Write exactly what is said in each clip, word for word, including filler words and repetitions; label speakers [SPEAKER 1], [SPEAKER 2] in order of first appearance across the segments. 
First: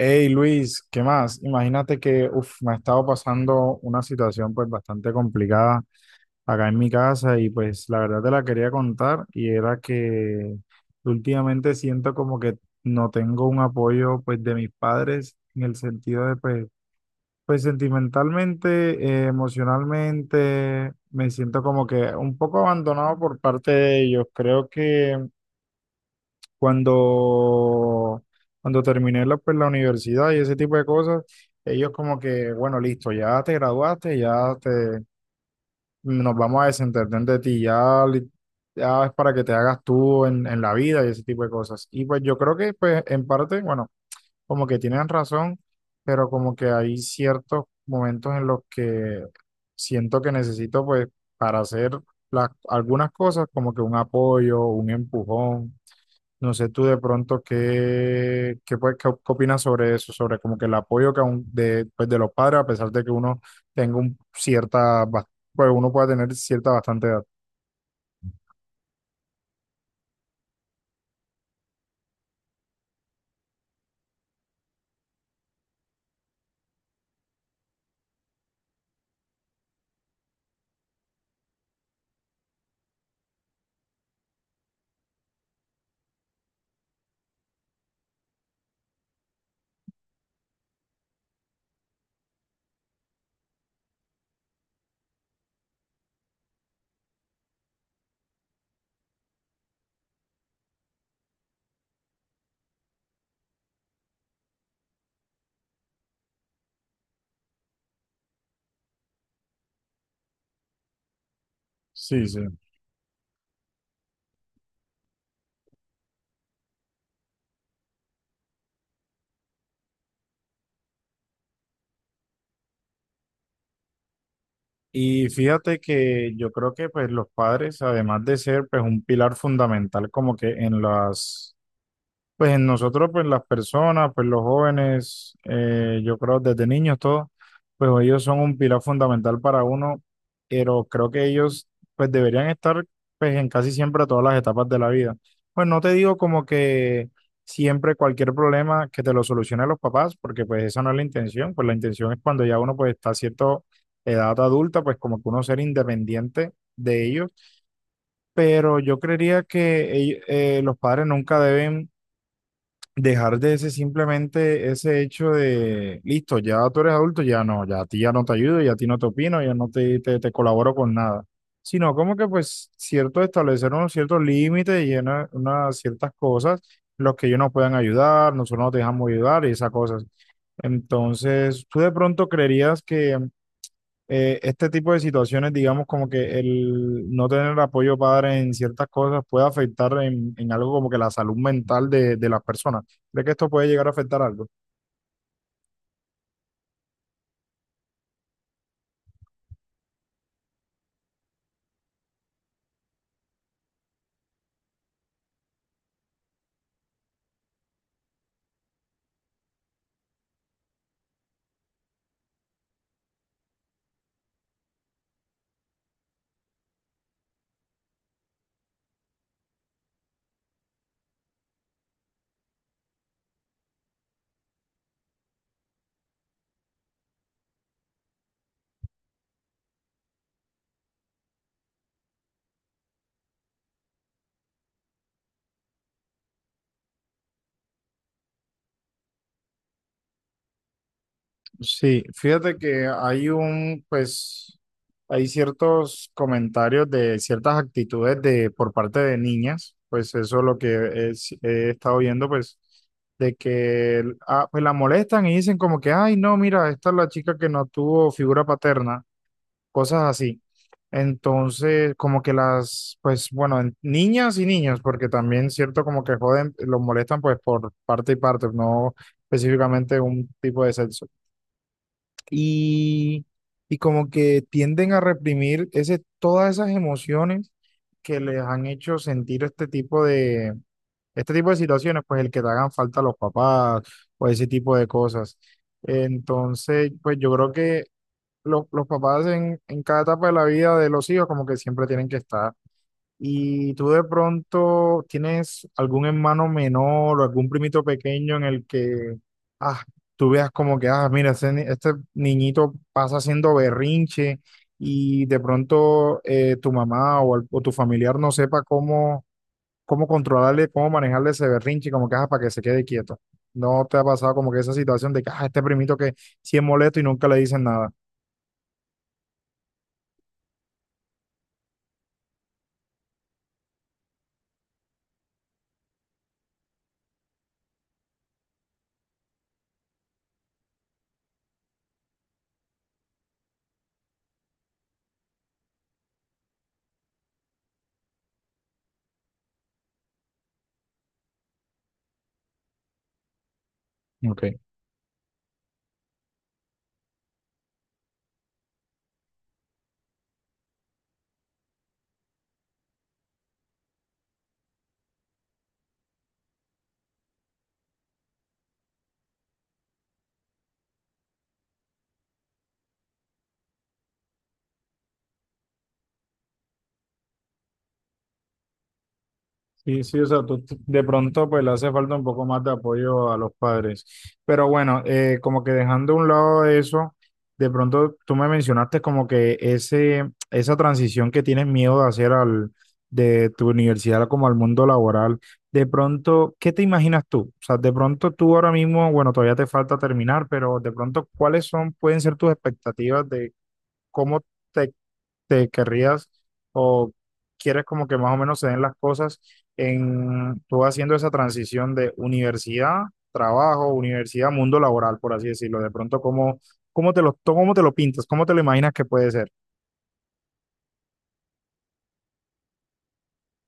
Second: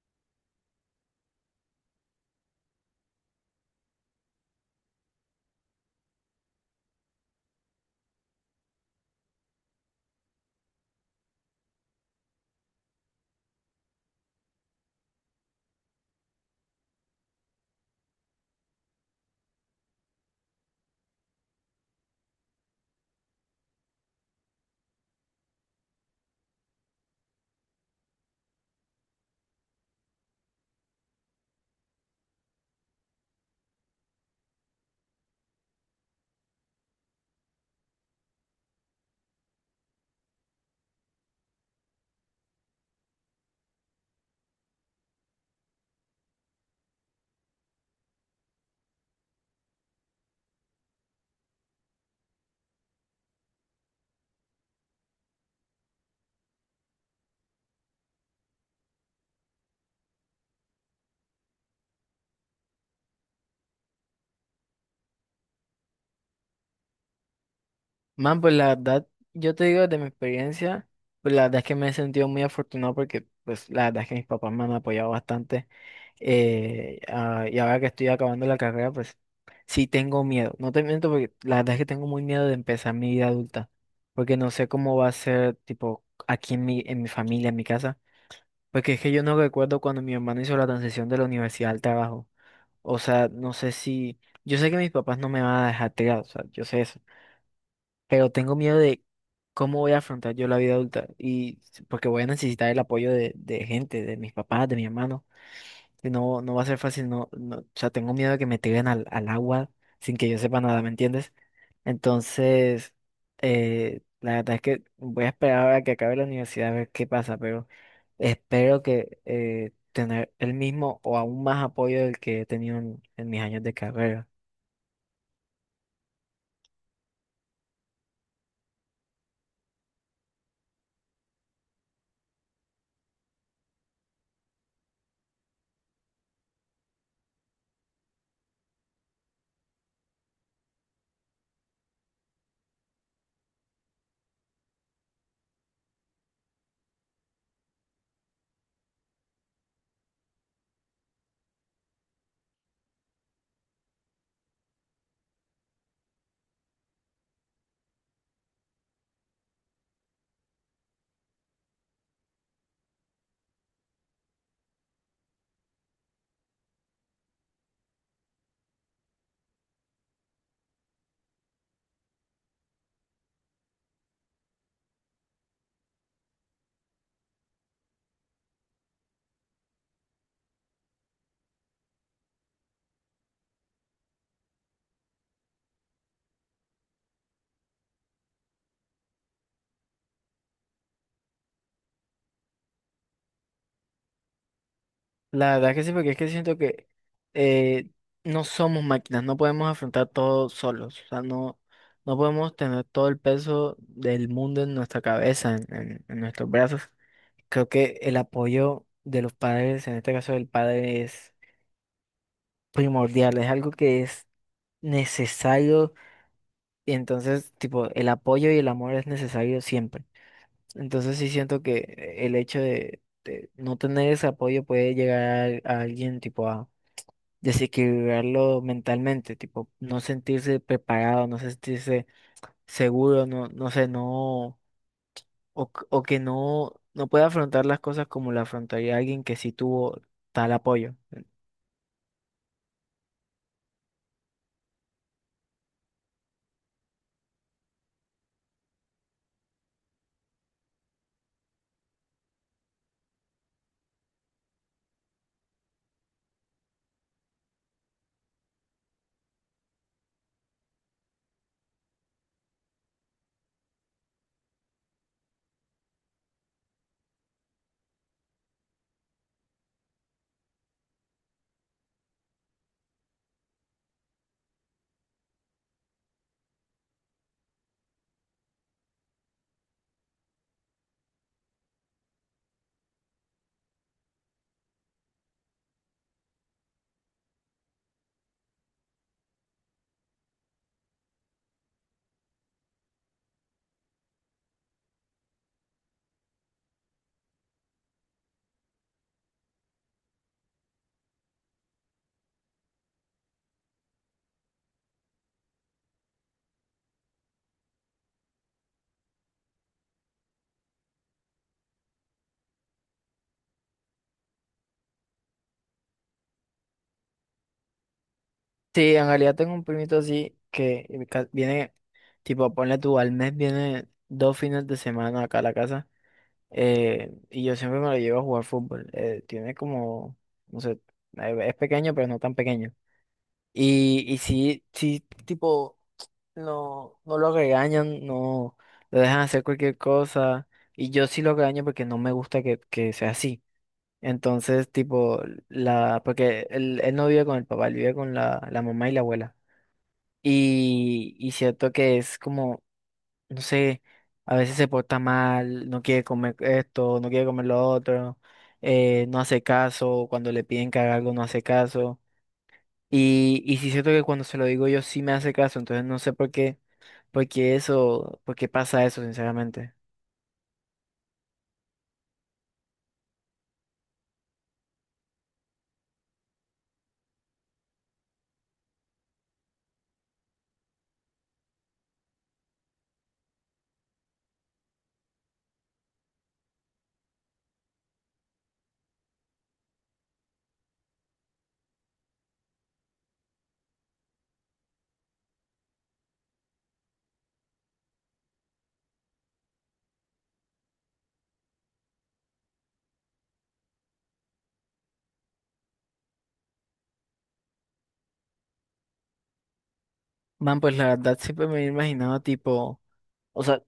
[SPEAKER 1] Hey Luis, ¿qué más? Imagínate que uf, me ha estado pasando una situación pues bastante complicada acá en mi casa y pues la verdad te la quería contar y era que últimamente siento como que no tengo un apoyo pues de mis padres en el sentido de pues, pues sentimentalmente, eh, emocionalmente, me siento como que un poco abandonado por parte de ellos. Creo que cuando, cuando terminé la, pues, la universidad y ese tipo de cosas, ellos como que, bueno, listo, ya te graduaste, ya te, nos vamos a desentender de ti, ya, li- ya es para que te hagas tú en, en la vida y ese tipo de cosas. Y pues yo creo que pues en parte, bueno, como que tienen razón, pero como que hay ciertos momentos en los que siento que necesito pues para hacer las, algunas cosas como que un apoyo, un empujón. No sé tú de pronto qué, qué, pues, qué- op- qué opinas sobre eso, sobre como que el apoyo que aún de, pues, de los padres, a pesar de que uno tenga un cierta, bas- pues uno pueda tener cierta bastante edad.
[SPEAKER 2] Man, pues la verdad, yo te digo de mi experiencia, pues la verdad es que me he sentido muy afortunado porque pues la verdad es que mis papás me han apoyado bastante. Eh, ah, y ahora que estoy acabando la carrera, pues sí tengo miedo. No te miento, porque la verdad es que tengo muy miedo de empezar mi vida adulta, porque no sé cómo va a ser, tipo aquí en mi, en mi familia, en mi casa, porque es que yo no recuerdo cuando mi hermano hizo la transición de la universidad al trabajo. O sea, no sé si... Yo sé que mis papás no me van a dejar tirado, o sea, yo sé eso, pero tengo miedo de cómo voy a afrontar yo la vida adulta, y porque voy a necesitar el apoyo de, de gente, de mis papás, de mi hermano. Y no, no va a ser fácil, no, no, o sea, tengo miedo de que me tiren al, al agua sin que yo sepa nada, ¿me entiendes?
[SPEAKER 1] Sí, sí.
[SPEAKER 2] Entonces, eh, la verdad es que voy a esperar a que acabe la universidad a ver qué pasa, pero espero que eh, tener el mismo o aún más apoyo del que he tenido en en mis años de carrera.
[SPEAKER 1] Y fíjate que yo creo que pues los padres, además de ser pues un pilar fundamental como que en las pues en nosotros, pues las personas, pues los jóvenes, eh, yo creo desde niños todos, pues ellos son un pilar fundamental para uno, pero creo que ellos pues deberían estar pues en casi siempre todas las etapas de la vida. Pues no te digo como que siempre cualquier problema que te lo solucionen los papás, porque pues esa no es la intención, pues la intención es cuando ya uno pues está a cierta edad adulta, pues como que uno ser independiente de ellos, pero yo creería que ell- eh, los padres nunca deben dejar de ese simplemente ese hecho de, listo, ya tú eres adulto, ya no, ya a ti ya no te ayudo, ya a ti no te opino, ya no te, te, te colaboro con nada, sino como que pues cierto establecer unos ciertos límites y una- unas ciertas cosas, los que ellos nos puedan ayudar, nosotros no te dejamos ayudar y esas cosas. Entonces, tú de pronto creerías que eh, este tipo de situaciones, digamos, como que el no tener apoyo padre en ciertas cosas puede afectar en, en algo como que la salud mental de, de las personas. ¿Cree que esto puede llegar a afectar algo?
[SPEAKER 2] La verdad que sí, porque es que siento que eh, no somos máquinas, no podemos afrontar todo solos, o sea, no, no podemos tener todo el peso del mundo en nuestra cabeza, en, en- en nuestros brazos. Creo que el apoyo de los padres, en este caso del padre, es primordial, es algo que es necesario, y entonces, tipo, el apoyo y el amor es necesario siempre. Entonces sí siento que el hecho de, de no tener ese apoyo puede llegar a alguien, tipo, a desequilibrarlo mentalmente, tipo, no sentirse preparado, no sentirse seguro, no, no sé, no, o, c- o que no, no pueda afrontar las cosas como la afrontaría alguien que sí tuvo tal apoyo.
[SPEAKER 1] Sí, fíjate que hay un, pues, hay ciertos comentarios de ciertas actitudes de, por parte de niñas, pues eso es lo que es- he estado viendo, pues, de que ah, pues la molestan y dicen como que, ay, no, mira, esta es la chica que no tuvo figura paterna, cosas así. Entonces, como que las, pues bueno, en- niñas y niños, porque también cierto como que joden, los molestan pues por parte y parte, no específicamente un tipo de sexo. Y, y como que tienden a reprimir ese, todas esas emociones que les han hecho sentir este tipo de, este tipo de situaciones, pues el que te hagan falta los papás o ese tipo de cosas. Entonces, pues yo creo que los los papás en, en cada etapa de la vida de los hijos como que siempre tienen que estar. Y tú de pronto tienes algún hermano menor o algún primito pequeño en el que ah, tú veas como que, ah, mira, ese ni- este niñito pasa haciendo berrinche y de pronto eh, tu mamá o, al- o tu familiar no sepa cómo, cómo controlarle, cómo manejarle ese berrinche, como que, ah, para que se quede quieto. ¿No te ha pasado como que esa situación de que, ah, este primito que sí es molesto y nunca le dicen nada?
[SPEAKER 2] Sí, en realidad tengo un primito así que eh, ca- viene, tipo, ponle tú, al mes viene dos fines de semana acá a la casa, eh, y yo siempre me lo llevo a jugar fútbol. Eh, tiene como, no sé, eh, es pequeño, pero no tan pequeño. Y, y si, si tipo, no, no lo regañan, no lo dejan hacer cualquier cosa. Y yo sí lo regaño porque no me gusta que, que sea así.
[SPEAKER 1] Ok.
[SPEAKER 2] Entonces, tipo, la, porque él, él no vive con el papá, él vive con la, la mamá y la abuela. Y, y cierto que es como, no sé, a veces se porta mal, no quiere comer esto, no quiere comer lo otro, eh, no hace caso, cuando le piden que haga algo no hace caso. Y, y sí siento que cuando se lo digo yo sí me hace caso, entonces no sé por qué, por qué eso, por qué pasa eso, sinceramente.
[SPEAKER 1] Sí, sí, o sea, tú- tú- de pronto pues le hace falta un poco más de apoyo a los padres. Pero bueno, eh, como que dejando a un lado eso, de pronto tú me mencionaste como que ese, esa transición que tienes miedo de hacer al, de tu universidad como al mundo laboral, de pronto, ¿qué te imaginas tú? O sea, de pronto tú ahora mismo, bueno, todavía te falta terminar, pero de pronto, ¿cuáles son, pueden ser tus expectativas de cómo te te querrías o quieres como que más o menos se den las cosas en tú haciendo esa transición de universidad, trabajo, universidad, mundo laboral, por así decirlo. De pronto, ¿cómo, ¿cómo te lo, cómo te lo pintas? ¿Cómo te lo imaginas que puede ser?
[SPEAKER 2] Man, pues la verdad siempre me he imaginado tipo, o sea,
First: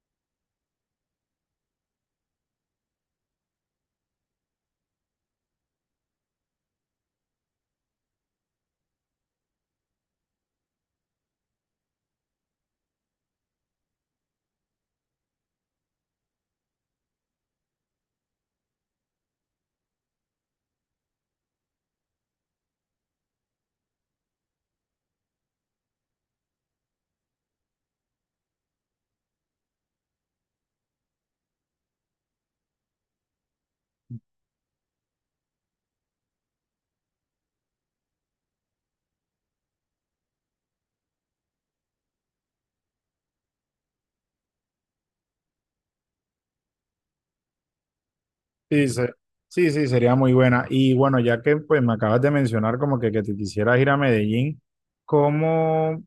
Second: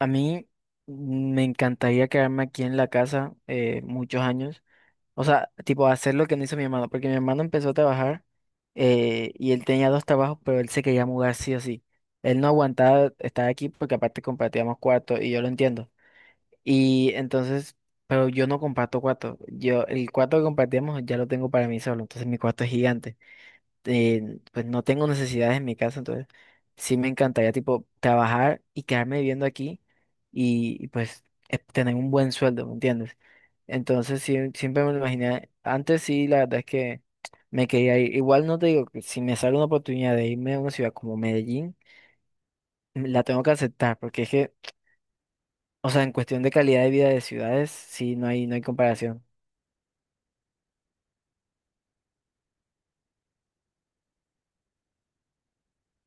[SPEAKER 2] a mí me encantaría quedarme aquí en la casa eh, muchos años, o sea, tipo hacer lo que no hizo mi hermano, porque mi hermano empezó a trabajar, eh, y él tenía dos trabajos, pero él se quería mudar sí o sí. Él no aguantaba estar aquí porque aparte compartíamos cuarto y yo lo entiendo. Y entonces, pero yo no comparto cuarto. Yo, el cuarto que compartíamos ya lo tengo para mí solo. Entonces mi cuarto es gigante. Eh, pues no tengo necesidades en mi casa. Entonces sí me encantaría tipo trabajar y quedarme viviendo aquí y, y, pues eh, tener un buen sueldo, ¿me entiendes? Entonces sí, siempre me lo imaginé. Antes sí, la verdad es que me quería ir. Igual no te digo que si me sale una oportunidad de irme a una ciudad como Medellín, la tengo que aceptar porque es que, o sea, en cuestión de calidad de vida de ciudades, sí, no hay, no hay
[SPEAKER 1] Sí, se-
[SPEAKER 2] comparación.
[SPEAKER 1] sí, sí, sería muy buena. Y bueno, ya que pues me acabas de mencionar como que, que te quisieras ir a Medellín, ¿cómo?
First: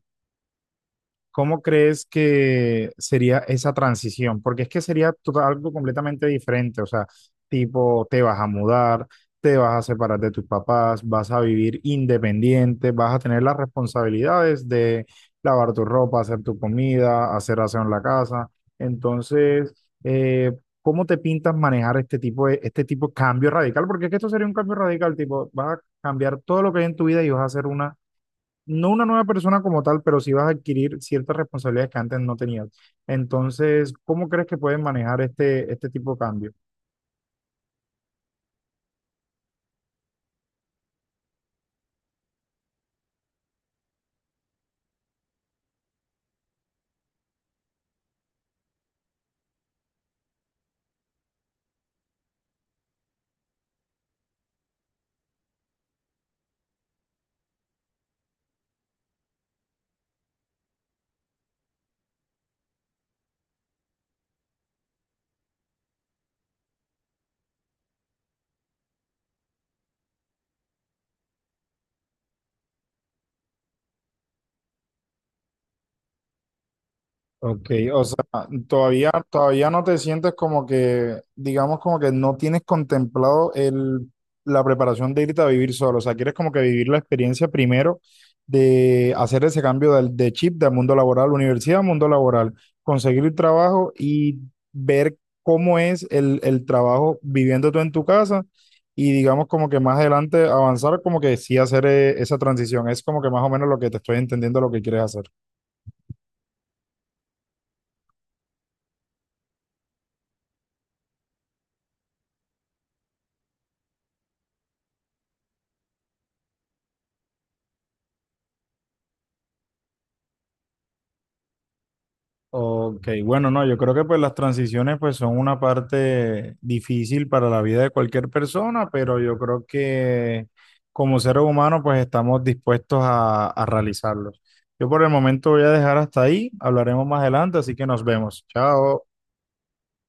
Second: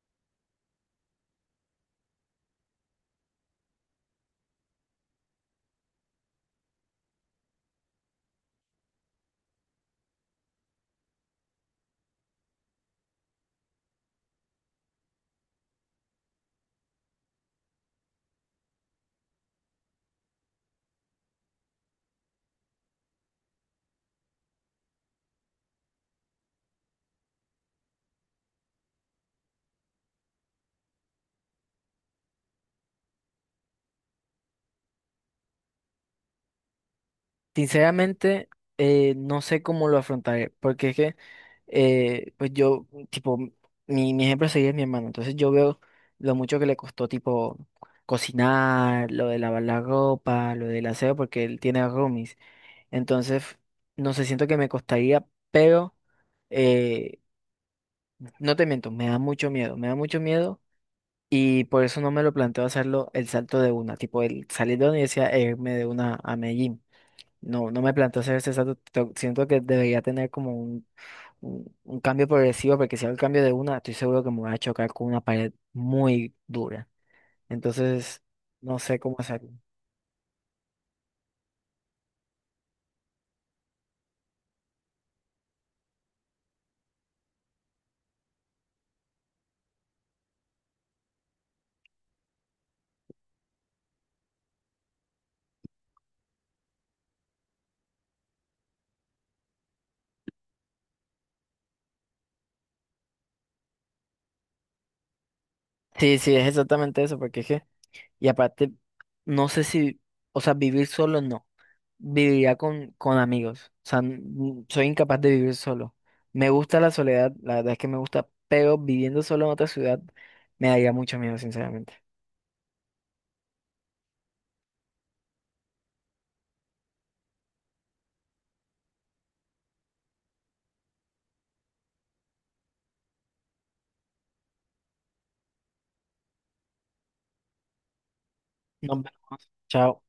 [SPEAKER 1] ¿Cómo crees que sería esa transición? Porque es que sería total- algo completamente diferente, o sea, tipo, te vas a mudar, te vas a separar de tus papás, vas a vivir independiente, vas a tener las responsabilidades de lavar tu ropa, hacer tu comida, hacer aseo en la casa. Entonces, eh, ¿cómo te pintas manejar este tipo de, este tipo de cambio radical? Porque es que esto sería un cambio radical, tipo, vas a cambiar todo lo que hay en tu vida y vas a hacer una, no una nueva persona como tal, pero sí vas a adquirir ciertas responsabilidades que antes no tenías. Entonces, ¿cómo crees que puedes manejar este, este tipo de cambio?
[SPEAKER 2] Sinceramente, eh, no sé cómo lo afrontaré, porque es que, eh, pues yo, tipo, mi, mi ejemplo a seguir es mi hermano, entonces yo veo lo mucho que le costó, tipo, cocinar, lo de lavar la ropa, lo del aseo, porque él tiene roomies. Entonces, no sé, siento que me costaría, pero, eh, no te miento, me da mucho miedo, me da mucho miedo. Y por eso no me lo planteo hacerlo, el salto de una, tipo el salir de la universidad e irme de una a Medellín. No, no me planteo hacer ese salto. to- Siento que debería tener como un, un, un cambio progresivo, porque si hago el cambio de una, estoy seguro que me voy a chocar con una pared muy dura.
[SPEAKER 1] Ok, o sea,
[SPEAKER 2] Entonces, no sé
[SPEAKER 1] todavía,
[SPEAKER 2] cómo hacerlo.
[SPEAKER 1] todavía no te sientes como que, digamos, como que no tienes contemplado el, la preparación de irte a vivir solo. O sea, quieres como que vivir la experiencia primero de hacer ese cambio del, de chip del mundo laboral, universidad, al mundo laboral, conseguir el trabajo y ver cómo es el, el trabajo viviendo tú en tu casa y digamos como que más adelante avanzar como que sí hacer eh, esa transición. Es como que más o menos lo que te estoy entendiendo lo que quieres hacer.
[SPEAKER 2] Sí, sí, es exactamente eso, porque es que, y aparte, no sé si, o sea, vivir solo no. Viviría con, con amigos. O sea, n- soy incapaz de vivir solo. Me gusta la soledad, la verdad es que me gusta, pero viviendo solo en otra ciudad me daría mucho miedo, sinceramente.
[SPEAKER 1] Ok, bueno, no, yo creo que pues las transiciones pues son una parte difícil para la vida de cualquier persona, pero yo creo que como seres humanos pues estamos dispuestos a, a realizarlos. Yo por el momento voy a dejar hasta ahí, hablaremos más adelante, así que nos vemos.
[SPEAKER 2] Nos
[SPEAKER 1] Chao.
[SPEAKER 2] vemos. Chao.